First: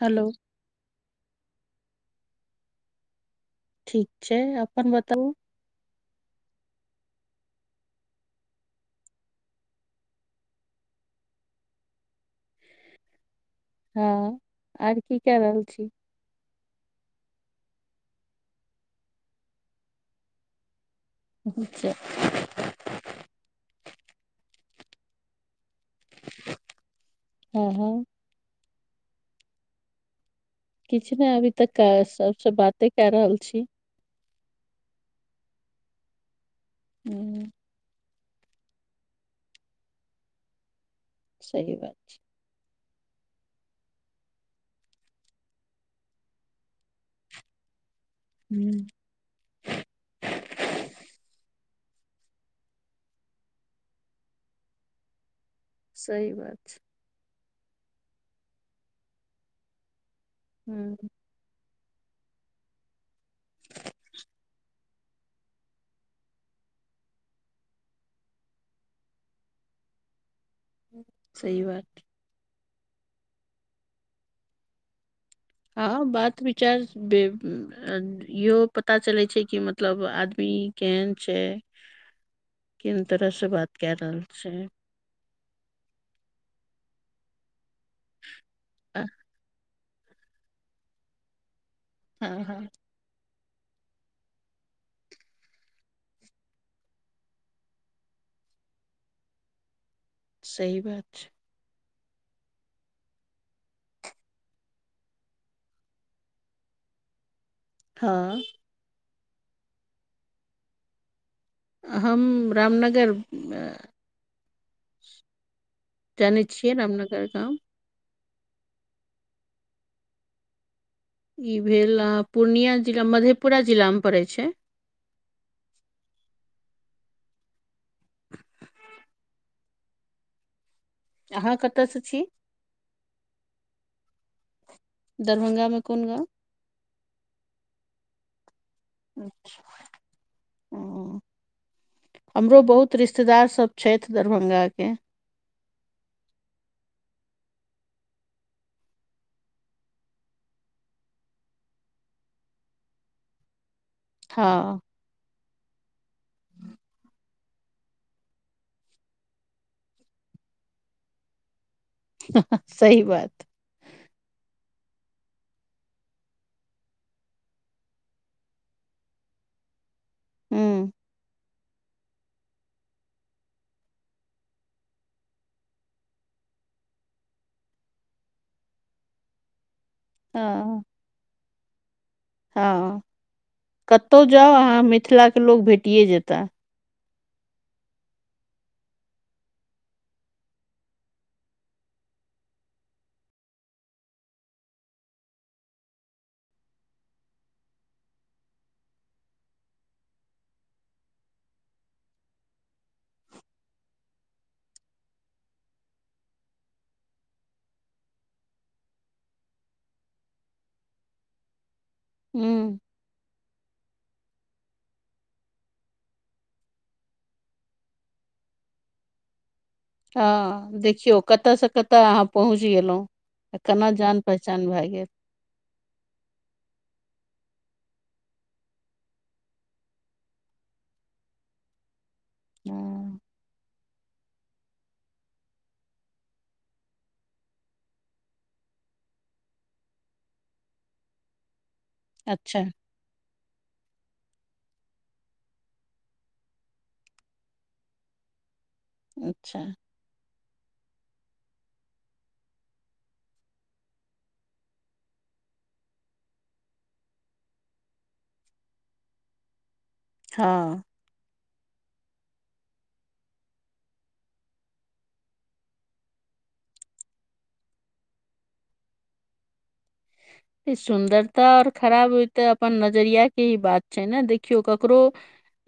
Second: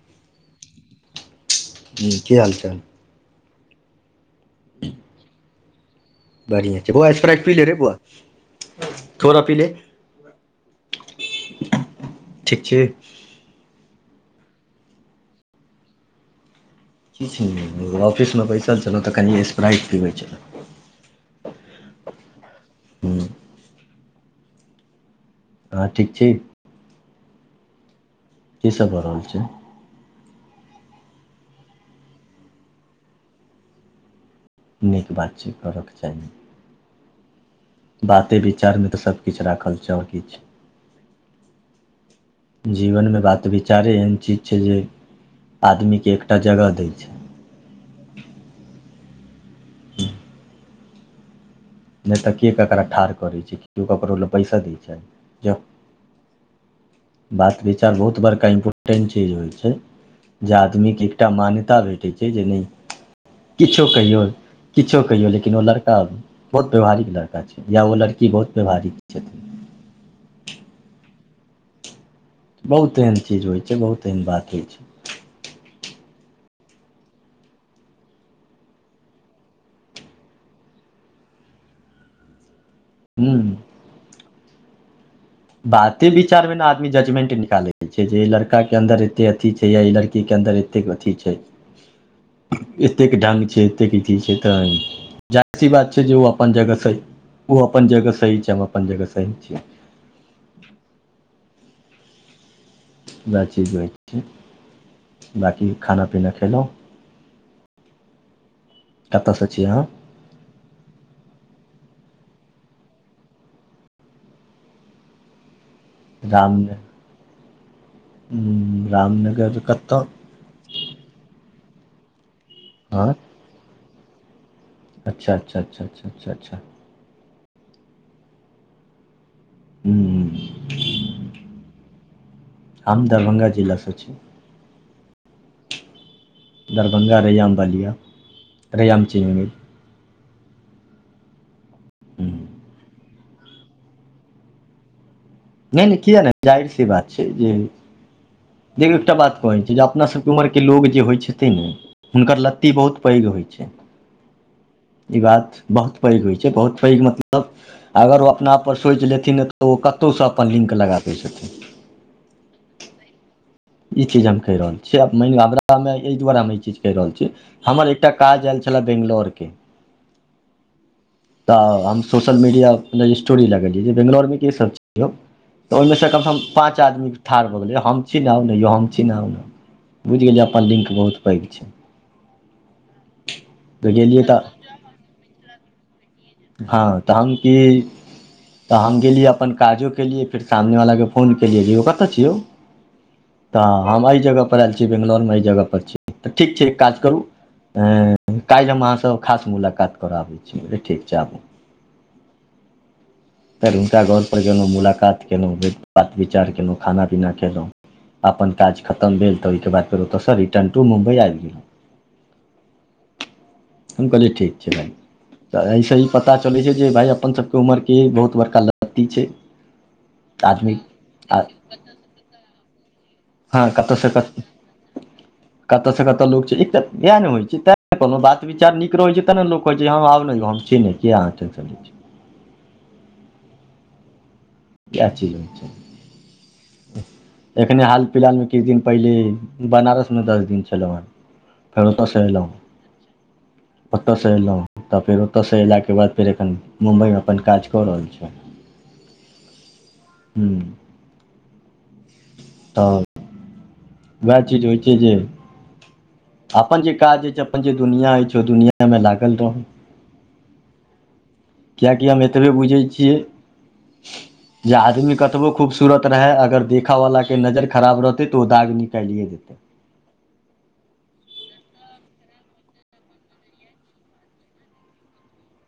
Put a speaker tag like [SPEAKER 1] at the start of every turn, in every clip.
[SPEAKER 1] Hello
[SPEAKER 2] ह की हालचाल?
[SPEAKER 1] ठीक छैय अपन बताउ?
[SPEAKER 2] बढ़िया छैय बौआ स्प्राट पी ले रे बौआ थोड़ा पी ले। ठीक छी?
[SPEAKER 1] हँ आर की क रहल छी?
[SPEAKER 2] किछ नहि एगो ऑफिसमे बैसल छलहुँ तऽ कनि स्प्राइट पीबै छलहुँ।
[SPEAKER 1] अच्छा
[SPEAKER 2] हूँ आहां ठीक छी?
[SPEAKER 1] [inaudible]
[SPEAKER 2] की सब भऽ रहल छै
[SPEAKER 1] किछ नाए अभी तक सबसँ बाते क रहल छि
[SPEAKER 2] नीक बात छै करऽके चाही
[SPEAKER 1] [inaudible]
[SPEAKER 2] बाते विचारमे तऽ सबकिछु राखल छै और की छै
[SPEAKER 1] सही बात छै
[SPEAKER 2] जीवनमे बात विचारे एहन चीज छै जे आदमीके एकटा जगह दै छै
[SPEAKER 1] [inaudible]
[SPEAKER 2] [inaudible] नाए तऽ के केकरा ठाढ़ करैत छै केओ केकरो लए बैसय दैत छ जो
[SPEAKER 1] सही बात छै
[SPEAKER 2] बात विचार बहुत बड़का इम्पोटेंट चीज होइ छै जे आदमीके
[SPEAKER 1] ह
[SPEAKER 2] एकटा मान्यता भेटैत छै जे नहि [unintelligible] किछो कहियौ किछो कहियौ लेकिन ओ लड़का बहुत व्यवहारिक लड़का छै या ओ लड़की बहुत व्यवहारिक छथिन
[SPEAKER 1] सही बात
[SPEAKER 2] बहुत एहन चीज होइ छै बहुत एहन बात होइ छै
[SPEAKER 1] हँ बात विचार बे इहो पता चलै छै कि मतलब आदमी केहन छै [unintelligible] किन तरह
[SPEAKER 2] ह
[SPEAKER 1] से बात काए रहल छै
[SPEAKER 2] बाते विचार में ने आदमी जजमेंटे निकाले के छै जे लड़का के अन्दर एते अथी छै या लड़की की अन्दर एतेक अथी छै
[SPEAKER 1] हँ हँ
[SPEAKER 2] एतेक ढंग छै एतेकथी छै तऽ जाहरी सी बात छै जे ओ अपन जगह से ओहो अपन जगह सही छैम अपन जगह सही छिए
[SPEAKER 1] सही बात छै
[SPEAKER 2] [unintelligible] बाकी खाना पीना खेलहु
[SPEAKER 1] हँ
[SPEAKER 2] कतऽसँ छि आहाँ
[SPEAKER 1] हम रामनगर [unintelligible] जानै
[SPEAKER 2] राम
[SPEAKER 1] छियै रामनगर गाम
[SPEAKER 2] रामनगर कत्तऽ
[SPEAKER 1] ई भेल आहं पूर्णिया जिला मधेपुरा जिला मे पड़ै छै
[SPEAKER 2] अच्छ अच्छ अच्छ अच्छ अच्छ
[SPEAKER 1] [inaudible]
[SPEAKER 2] [inaudible]
[SPEAKER 1] अहाँ कतयसँ छि
[SPEAKER 2] हम दरभंगा जिलासँ छि
[SPEAKER 1] दरभंगा मे कोन गाव
[SPEAKER 2] दरभंगा रैयाम बलिया रैयाम चिनी
[SPEAKER 1] [unintelligible]
[SPEAKER 2] हूँ
[SPEAKER 1] हमरो बहुत रिश्तेदारसभ छै थ दरभंगाके
[SPEAKER 2] नाए नाए किया नाए जाहिर सी बात छै जे देखू एकटा बात कहैत छै जे अपना सबके उमर के लोग जे होइत छथिन ने हुनकर लत्ती बहुत पैघ होइ छै
[SPEAKER 1] हँ
[SPEAKER 2] ई बात बहुत पैघ होइ छै बहुत पैघ मतलब अगर ओ अपना आप सोचि लेथिन तऽ ओ कतहुसँ अपन लिन्क लगा दै छथिन
[SPEAKER 1] सी बात
[SPEAKER 2] ई चीज हम कहि रहल छीयै मान हमरा मे एहि दुआारे हम ई चीज कहि रहल छीयै हमर एकटा काज आयल छल बेंगलोर के
[SPEAKER 1] हूँ
[SPEAKER 2] तऽ हम सोशल मीडिया स्टोरी लगलियै जे बेैंगलौरमे कीसभ छै तऽ ओहिमेसँ कमसम पाँच आदमीके ठाढ़ भऽ गेलै हम छीनाहउ ने यौ हम छीह आउ ने बुझ गेलै जे अपन
[SPEAKER 1] हँ
[SPEAKER 2] लिंक बहुत पैघ छै
[SPEAKER 1] हँ
[SPEAKER 2] तऽ गेलियै
[SPEAKER 1] कतहु
[SPEAKER 2] तऽ
[SPEAKER 1] जाउ अहाँ मिथिलाके लोक भेटिए जेताह
[SPEAKER 2] हँ तऽ हम कि तऽ हम गेलियै अपन काजो केलियै फेर सामनेवलाके फोन केलियै जे यौ कतऽ छिय यौ तऽ हम एहि जगह पर आयल छी बेंगलौरमे एहि जगह पर छी तऽ ठीक छै काज करू काल्हि हम अहाँसँ खास मुलाकात कराबैत छी ठीक छै आबू फेर हुनका घर पर गेलहुँ मुलाकात कयलहुँ बात विचार केलहुँ खाना पीना कयलहुँ अपन काज खतम भेल तऽ ओहिके बाद फेर ओतयसँ रिटर् टू मुम्बइ आब गेलहुँ
[SPEAKER 1] हूँ
[SPEAKER 2] हम कहलिय ठीक छै भ तऽ एहिइसे ही पता चलै छै जे भाय अपन सभके उमरके बहुत बड़का लड़ती छै आदमी
[SPEAKER 1] हँ देखियौ
[SPEAKER 2] आ
[SPEAKER 1] कतयसँ कतय अहाँ पहुँच गेलहुँ
[SPEAKER 2] हँ
[SPEAKER 1] केना जान पहचान भए गेल
[SPEAKER 2] कतय से कतय लोग छै एक तऽ इएह ने होइ छै तैं कोनो बात विचार नीक रहैत छै तब ने लोक कहैत छै हम आब ने यौ हम छी नहि कि अहाँ टेन्शन लै छी।
[SPEAKER 1] हँ
[SPEAKER 2] [unintelligible] एखने हाल फिलहालमे किछु दिन पहिले बनारसमे दस दिन छलहुँ फरता सेरि लँ [unintelligible]
[SPEAKER 1] अच्छा
[SPEAKER 2] ओतसँ अलहुँ तऽ फेर ओतसँ अयलाके बाद फेर एखन मुम्बइमे अपन काज कऽ रहल छी
[SPEAKER 1] अच्छा
[SPEAKER 2] हू तऽ उहा चीज होइ छै जे अपन जे काज अछि अपन जे दुनिआँ अछि ओ दुनिआँमे लागल रहू
[SPEAKER 1] हँ
[SPEAKER 2] कियाकि हम एतबे बुझै छियै
[SPEAKER 1] [inaudible]
[SPEAKER 2] जे आदमी कतबो खूबसूरत रहय अगर देखयवलाके नजर खराब रहतै तऽ ओ दाग निकालिए देतै।
[SPEAKER 1] ई सुन्दरता अओर खराब ते अपन नजरिया के ही बात छै ने देखियो ककरो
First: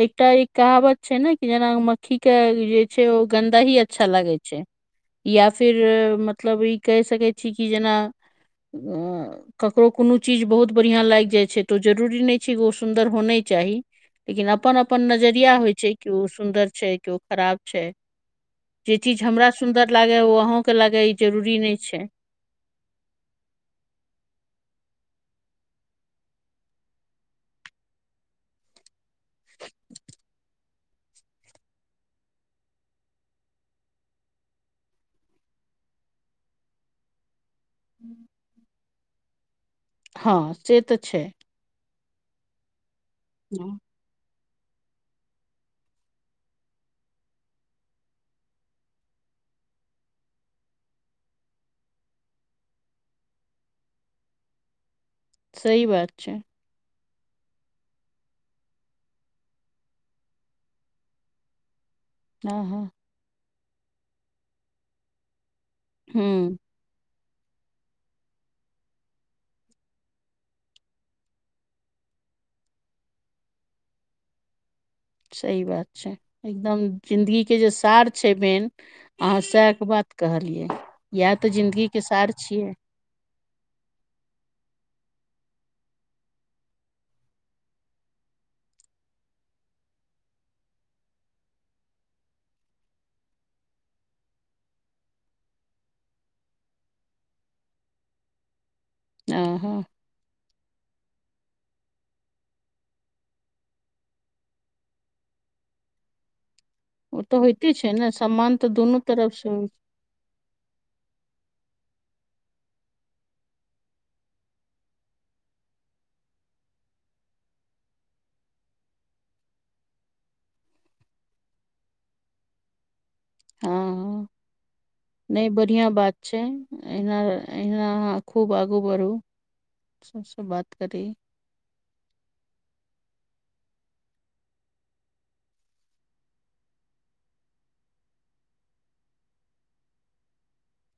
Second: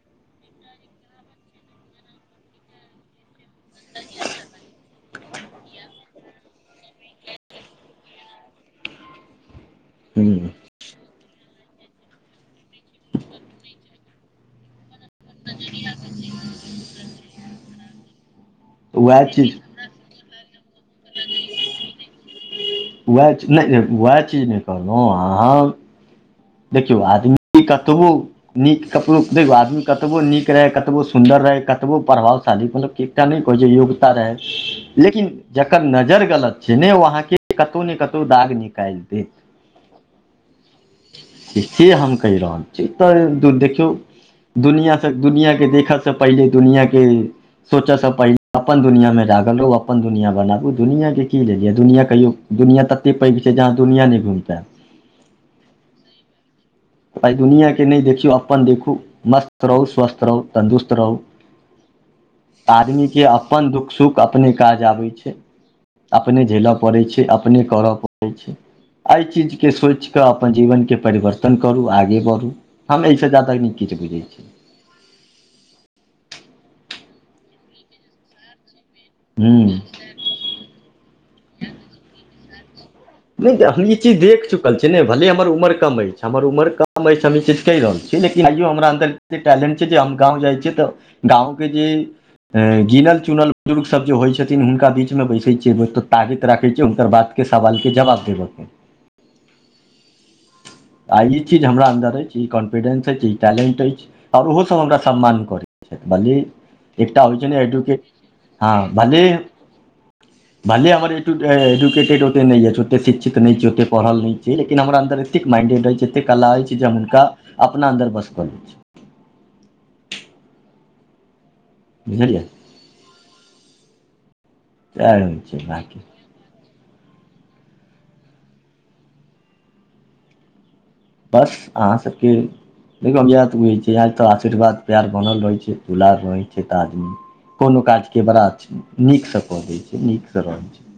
[SPEAKER 1] एकटा एक कहावत छै ने कि जेना मक्खी के जे छै ओ गन्दा ही अच्छा लागै छै। या फिर मतलब ई कहि सकै छी कि जेना ' ककरो कोनो चीज
[SPEAKER 2] ह्म
[SPEAKER 1] बहुत बढ़िया लाग जाइ छै त जरूरी नहि छै ओ सुन्दर होना चाही लेकिन अपन अपन नज क्या होइ छै के ओ सुन्दर छै के ओ खराब छै जे चीज हमरा सुन्दर ला गे ओ अहाँ के लागे ई जरूरी नहि छै
[SPEAKER 2] उएह छले उएह चीज नहि कहलहु अहाँ देखियौ आदमी कतबो नीक ककरो देखौ आदमी कतबो नीक रहै कतबो सुन्दर रहै कतबो प्रभावशाली मतल एकटा नहि कहै छै योग्यता रहै लेकिन जकर नजर गलत छै ने ओ अहाँके कतौ ने कतौ दाग निकाल देैत
[SPEAKER 1] हँ से तऽ छै
[SPEAKER 2] से हम कहि रहल छी एतअ दू
[SPEAKER 1] हँ,
[SPEAKER 2] देखियौ दुनिआँसँ दुनिआँके देखयसँ पहिले दुनिआके सोचऽसँ पहिले अपन दुनियामे लागल रहू अपन दुनिया बनाबू दुनियाके की लेलियेऽ दुनिया कहियो दुनिआँ तते पैघ छै जे अहाँ दुनिआँ नहि घूम पाइब
[SPEAKER 1] सही बात छै
[SPEAKER 2] आइ दुनियाके नहि देखियौ अपन देखू मस्त रहू स्वस्थ रहू तन्दुरुस्त रहू
[SPEAKER 1] हँ हँ
[SPEAKER 2] आदमीे अपन दुःख सुख अपने काज आबै छै अपने
[SPEAKER 1] हूँ
[SPEAKER 2] झेलब पड़ै छै अपने करऽ पड़ैत छै एहि चीजके सोचि कऽ अपन जीवनके परिवर्तन करू आगे बढ़ू हम एहिसँ जादा नीक किछु बुझै छी
[SPEAKER 1] सही बात छै एकदम जिदगी के जे सार छै बेन अहाँ
[SPEAKER 2] हूँ
[SPEAKER 1] सेहके बात कहलियै इएह तऽ जिन्दगी के सार छियै
[SPEAKER 2] नहि हम ई चीज देख चुकल छियै नऽ भले हमर उम्र कम अछि हमर उम्र कम अछि हम ई चीज कहि रहल छियै लेकिन आइयो हमरा अन्दर एते टैलेंट छै जे हम गाँव जाइ छियै तऽ गाँवके जे गीनल चुनल बुजुर्ग सब जे होइ छथिन हुनका बीचमे बैसैत छियै त ताकत राखै छियै हुनकर बात के सवाल के जवाब देबे केँ
[SPEAKER 1] आ हँ [inaudible]
[SPEAKER 2] आ ई चीज हमरा अन्दर अछि ई कॉन्फिडेंस अछि ई टैलेंट अछि आओर ओहोसभ हमरा सम्मान करैत छथि भल्ली एकटा
[SPEAKER 1] ओ तऽ
[SPEAKER 2] होइ छै
[SPEAKER 1] होइते
[SPEAKER 2] एजुकेट
[SPEAKER 1] ने सम्मान तऽ
[SPEAKER 2] हँ
[SPEAKER 1] दुनू
[SPEAKER 2] भले
[SPEAKER 1] तरफ से होइ
[SPEAKER 2] भले एटुट एजुकेटेट ओते नै यऽ ओतेक शिक्षित नहि छै ओतेक पढ़ल नहि छै लेकिन हमरा अन्दर एतेक माइणडेड अछि एतेक कला अछि जे हम हुनका अपना अन्दर बस कऽ लैत छै बुझलिये
[SPEAKER 1] हँ
[SPEAKER 2] सएह होइ
[SPEAKER 1] नहि
[SPEAKER 2] छै
[SPEAKER 1] बढ़िआ
[SPEAKER 2] बाँकी
[SPEAKER 1] बात छै अहीना अहीना अहाँ खूब आगू बढ़ू सबसँ बात करी
[SPEAKER 2] बस अहाँ सभकेँ देखियौ इहे टा बुझै छिये या तऽ आशीर्वाद प्यार बनल रहै छै दुलार रहै छै तऽ आदमी कोनो काजके बड़ा नीकसँ कऽ दै छै नीकसँ रहै छै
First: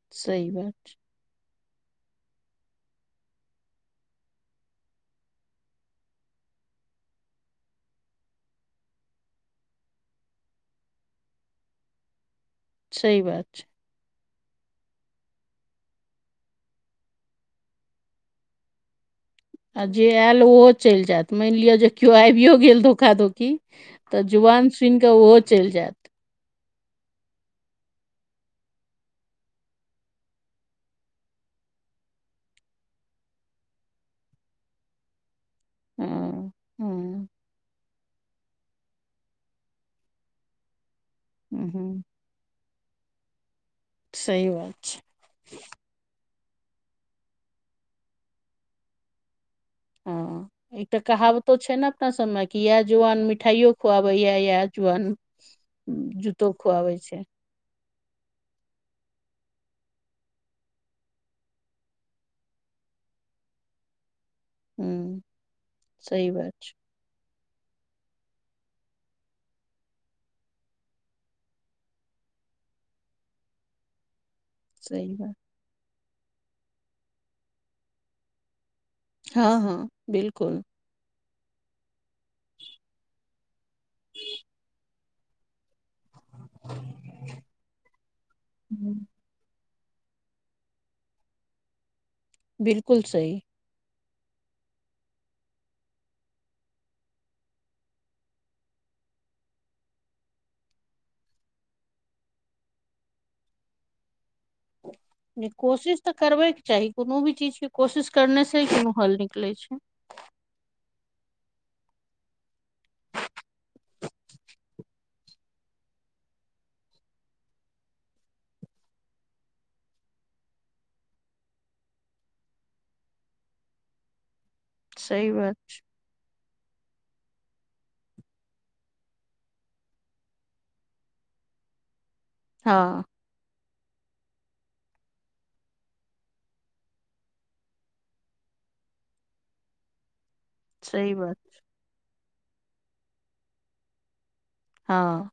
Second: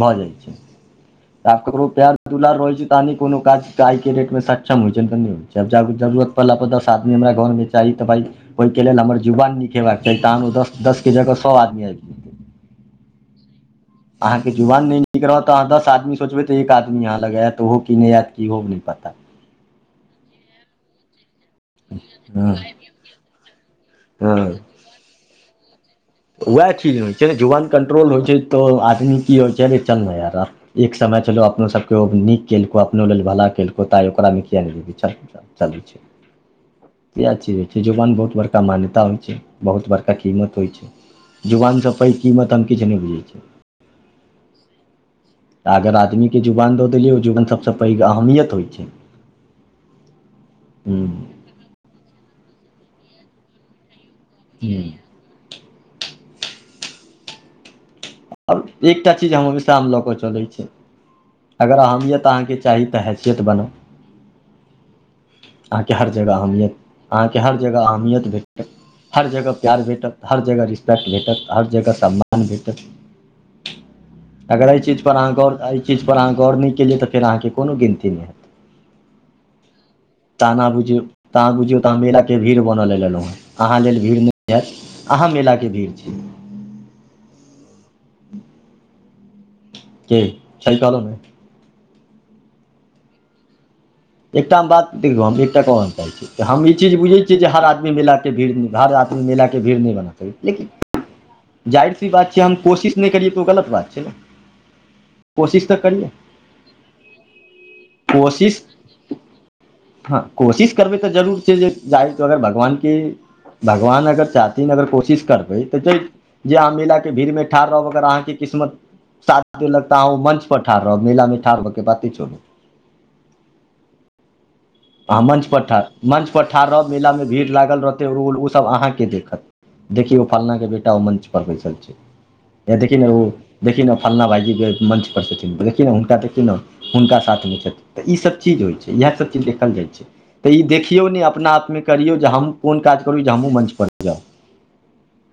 [SPEAKER 2] भऽ जाइ
[SPEAKER 1] सही
[SPEAKER 2] छै
[SPEAKER 1] बात
[SPEAKER 2] आब ककरो प्यार दुलार रहै छै तहने कोनो काज आइ के डेट मे सक्षम क्षम होइ छै नइ तऽ नहि होइ छै जब जब जरूरत पड़ला पर दस आदमी हमरा घरमे चाही तऽ भाय ओहिके लेल हमर जुवान नीक हेबाक चाही तहन ओ दस दस के जगह सौ आदमी आबि जैतै
[SPEAKER 1] सही बात छै
[SPEAKER 2] अहाँके जुवान नहि नीक रहत अहाँ दस आदमी सोचबै तऽ एक आदमी अहाँ लग आयत ओहो कि नइ आयत कि अहो मे नहि पता
[SPEAKER 1] आ जे आयल ओहो चलि जायत मानि लिअ जे केओ आबियो
[SPEAKER 2] हँ
[SPEAKER 1] गेल धोखाधोखी तऽ
[SPEAKER 2] हँ
[SPEAKER 1] जुआान सुनिकऽ ओहो चलि जायत
[SPEAKER 2] उएह चिज होइ छै ने जुवान कंट्रोल होइ छै तऽ आदमी की होइ छैे चलना यार एक समय छलो अपनो सभके ओ नीक केलको अपनो लेल भला केलको ता आय ओकरामे किया नहि जेबही चल चले छै
[SPEAKER 1] हँ
[SPEAKER 2] इहै चिज होइ छै जुवान बहुत बड़का मान्यता होइ छै बहुत बड़का कीमत होइ छै जुवानस
[SPEAKER 1] हँ
[SPEAKER 2] पैघ कीमत हम किछु नहि बुझै छिइय
[SPEAKER 1] सही बात छै
[SPEAKER 2] तऽ अगर आदमीके जुवान दऽ देलियै ओ जुवान सभसँ पैघ अहमियत होइ छै
[SPEAKER 1] ह एकटा
[SPEAKER 2] हूँ
[SPEAKER 1] कहावतो छै ने अपना सब मे इहाय जुवान मिठाईयो खुआबे य इहाय
[SPEAKER 2] हूँ
[SPEAKER 1] जुबान जूतो खुआबै छै
[SPEAKER 2] आब एकटा चीज हमेशा आ लऽ कऽ चलैत छी अगर अहमियत अहाँके चाही तऽ हैसियत बनउ
[SPEAKER 1] हूँ
[SPEAKER 2] अहाँके हर
[SPEAKER 1] सही
[SPEAKER 2] जगह
[SPEAKER 1] बात छै
[SPEAKER 2] अहमियत अहाँके हर जगह अहमियत भेटत हर जगह प्यार भेटत हर जगह रिस्पेक्ट भेटत हर जगह सम्मान भेटत अगर एहि
[SPEAKER 1] सही
[SPEAKER 2] चीजपर अहाँ
[SPEAKER 1] बात
[SPEAKER 2] गौर एहि चीजपर अहाँ गौर नहि केलियै तऽ फेर अहाँकेँ कोनो गिनती नहि हैत
[SPEAKER 1] हँ हँ बिल्कुल
[SPEAKER 2] तह अाँ बुझियौ तऽ आहाँ मेलाके भीड़ बनय ल लेलहुँ हेँ अहाँ लेल भीड़ नहि हयत अहाँ मेलाके भीड़ छी
[SPEAKER 1] हू
[SPEAKER 2] की सही कहलू न
[SPEAKER 1] बिल्कूल सही
[SPEAKER 2] एकटा बात देखयो हम एकटा गप कहल चा रहल छी तऽ हम ई चीज बुझैत छियै जे हर आदमी मेलाके भीड़ हर आदमी मेलाके भीड़ नहि बना सके छी लेकिन
[SPEAKER 1] [inaudible]
[SPEAKER 2] जााहिर सी बात छै हम कोशिश नहि करियै तऽ ओ गलत बात छै ने
[SPEAKER 1] कोशिश तऽ करबेके चाही कोनो भी चीज के कोशिश करने से कोनो हल निकले छै
[SPEAKER 2] हँ कोशिश करबै तऽ जरूर छै जे जाय तरहे भगवानके भगवान अगर चाहथीन अगर कोशिश करबे तऽ च जे अहाँ मेला के भीड़ मे ठाढ़ रहब अगर अहाँके किस्मत साथ देलक त आहाँ ओय मंच पर ठार रहब मेल मे ठार हो के बात छोरू अहाँ
[SPEAKER 1] सही
[SPEAKER 2] मञ्चप
[SPEAKER 1] बात
[SPEAKER 2] पर ठाढ़ मं्चपर ठाढ़ रहब मेलामे भीड़ लागल रहतै ओसभ अहाँकेँ देखत देखि ओ फलन के बेटा ओ मञ्च पर बैसल छै य देखि
[SPEAKER 1] हँ
[SPEAKER 2] ने ओ देखौ फल्लाँ भाइजीके मंच पर छथिन त देखियौ ने हुनका देखी ने हुनका साथ मे छथि तऽ ईसभ चीज होइ छै इएह सभ चीज देख देखल जाइ छै तऽ ई देखियौ
[SPEAKER 1] सही
[SPEAKER 2] ने
[SPEAKER 1] बात
[SPEAKER 2] अपना आपमे करियौ जे हम कोन काज करू जे हमहुूँ मं्च पर जाउ
[SPEAKER 1] हँ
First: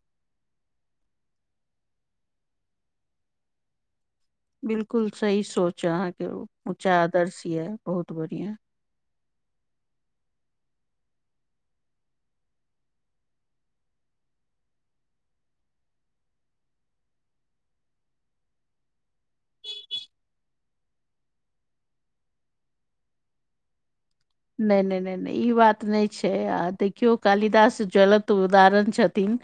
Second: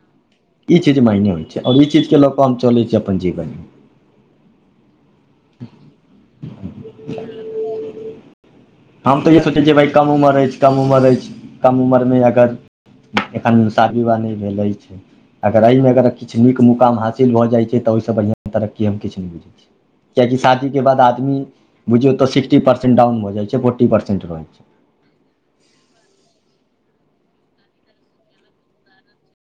[SPEAKER 2] ई चीज मायने होइ छै और ई चीज के लऽ कऽ हम चले छी अपन जीवन में
[SPEAKER 1] बिल्कुल सही सोच य अहाँके ऊँचा आदर्श यए बहुत बढ़िया
[SPEAKER 2] हम तऽ इह सोचै छियै भइ कम उम्र अछि कम उम्र अछि कम उम्रमे अगर एखन शादी विवाह नहि भेलै अछि अगर एहिमे अगर किछु नीक मुकाम हासिल भऽ जाइत छै तऽ ओहिसँ बढ़िआँ तरक्ी हम किछु नहि बुझैत छी कियाकि शादी के बाद आदमी बुझियौ तऽ सिक्सटी पर्सेंट डाउन भ जाइ छै फोर्टी पर्सेंट रहै छै
[SPEAKER 1] नहि नहि नहि नहि ई बात नहि छै आ देखियो कालिदास जलत उदाहरण छथिन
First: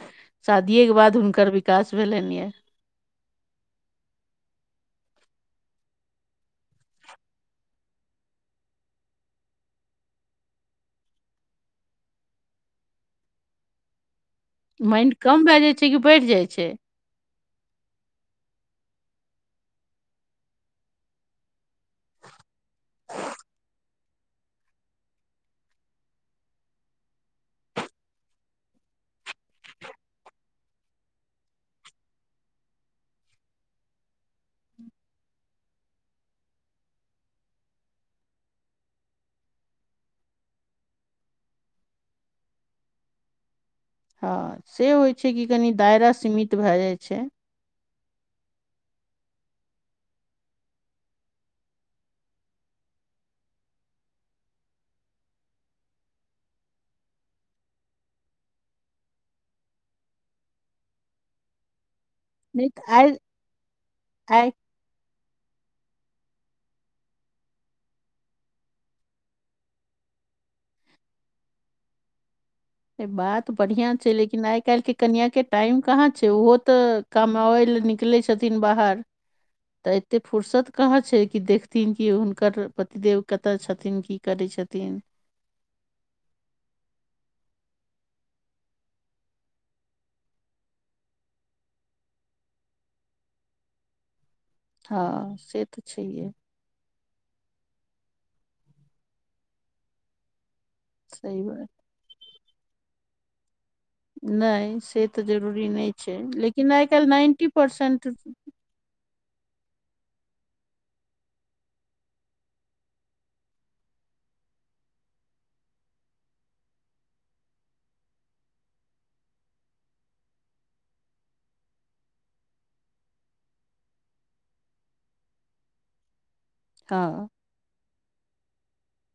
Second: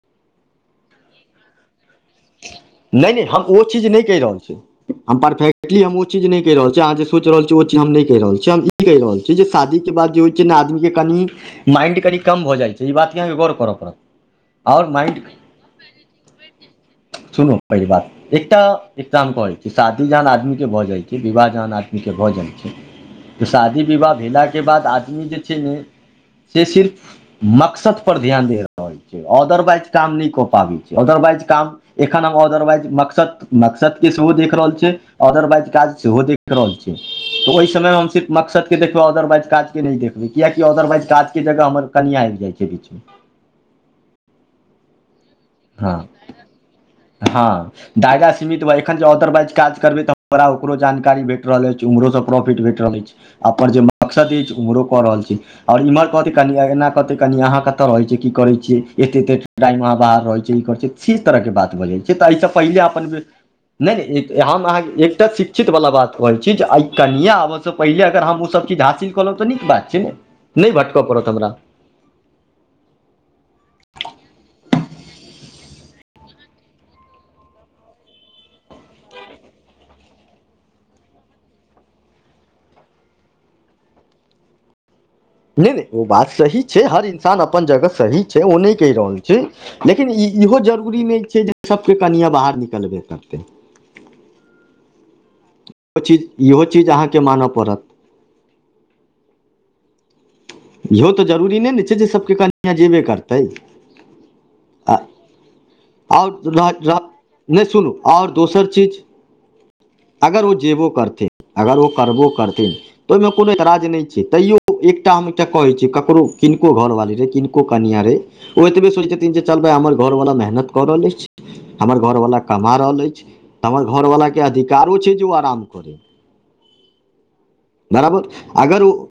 [SPEAKER 1] शादियेके बाद हुनकर विकास भेलनि यऽ
[SPEAKER 2] नहि नहि हम ओ चीज नहि कहि रहल छी हम परफेक्टली हम ओ चीज नहि कहि रहल छी अहाँ जे सोच रहल छियै ओ चीज हम नहि कहि रहल छियै हम ओही कहि रहल छी जे शादी के बाद जे होइ छै न आदमी के कनि माइंड कनि कम भऽ जाइ छै ई बातके अहाँके गौर करय पड़त
[SPEAKER 1] माइंड कम भए जाइ छै कि बढ़ि जाइ छै
[SPEAKER 2] सुनू पहिल बात एकटा इक्जाम पल शादी जहन आदमीके भऽ जाय छै विवाह जहन आदमीके भऽ जाय छै तऽ शादी विवाह भेलाके बाद आदमी जे छै ने से सिर्फ मक़सद पर ध्यान दे रहल छै ऑदरवाइज काम नहि क पाबै छै ऑदरवाइज काम एखन हम ऑदरवाइज मक़सद मक़सद के सेहो देख रहल छियै ऑदरवाइज काज सेहो देख देख रहल छी तऽ ओहि समयमे हम सिर्फ मक़सद के देखबै ऑदरवाइज काज के नहि देखबै कियाकि ऑदरवाइज काजके जगह हमर कनिया आबि जाय छै बीचमे
[SPEAKER 1] हँ से होय छै कि कनि
[SPEAKER 2] हँ
[SPEAKER 1] दायरा सीमित भए जाय छै
[SPEAKER 2] हँ दायरा सीमित बा एखन जे ऑदरवाइज काज करबै तऽ हमरा ओकरो जानकारी भेट रहल अछि उम्हरोसँ प्रॉफिट भेट रहल अछि अपन जे मकसद अछि उम्हरो क रहल छी आओर इम्हर कहतै कनि अंगना कहतै कनि अहां कत्त रहै छियै की करै छियै एते एते टाइम अहाँ बाहर रहै छी चिल कहै छै छी तरहके बात भऽ जै छै तऽ एहिसँ
[SPEAKER 1] नहि
[SPEAKER 2] पहिले
[SPEAKER 1] तऽ
[SPEAKER 2] अपन
[SPEAKER 1] आइ
[SPEAKER 2] बे नहि नहि ए
[SPEAKER 1] आइ
[SPEAKER 2] हम अहाँके एक चीज तऽ शिक्षित वाला बात भऽ जाय छै जे आय कनिया आबसँ पहिले अगर हम ओसभ चीज हासिल कलहुँ तऽ नीक बात छै नहि भटक पड़त हमरा
[SPEAKER 1] बात बढ़ियां छै लेकिन आय काल्हि के कनिया के टाइम कहाँ छै ओहो तऽ कमाबै लए निकलै छथिन बाहर तऽ एते फुर्सत कहा छै कि देखथिन की हुनकर पतिदेव कतय छथिन कि करै छथिन
[SPEAKER 2] नहि नहि ओ बात सही छै हर इन्सान अपन जगह सही छै ओ नहि कहि रहल छी लेकिन ई इहो जरूरी नहि छै जे सभके कनियां बाहर निकलबे करतै
[SPEAKER 1] हँ से तऽ
[SPEAKER 2] इहो चीज
[SPEAKER 1] छैहे
[SPEAKER 2] इहो चीज अहाँके मानऽ पड़त इहो तऽ
[SPEAKER 1] सही बात
[SPEAKER 2] जरूरी नहि ने छै जे सभके कनिया जेबे करतै
[SPEAKER 1] नहि से तऽ जरूरी नहि छै
[SPEAKER 2] आओर
[SPEAKER 1] लेकिन आइ काल्हि नाइन्टी
[SPEAKER 2] [inaudible] नहि सुनू
[SPEAKER 1] परसेंट
[SPEAKER 2] आओर दोसर चीज अगर ओ जेबो करथिन अगर ओ करबो करथिन तऽ ओहिमे कोनो ऐतराज नहि छै तैयो एकटा हम एकटा कहैत छियै ककरो किनको घरवाली रहै किनको कनियां रहै ओ एतबे सोचै छथिन जे चल भाय हमर घरवला मेहनत कऽ रहल अछि हमर घरवला कमा रहल अछि तऽ हमर घरवलाके अधिकारो छै जे ओ आराम करै
[SPEAKER 1] हं
[SPEAKER 2] घर आबौथ अगर ओ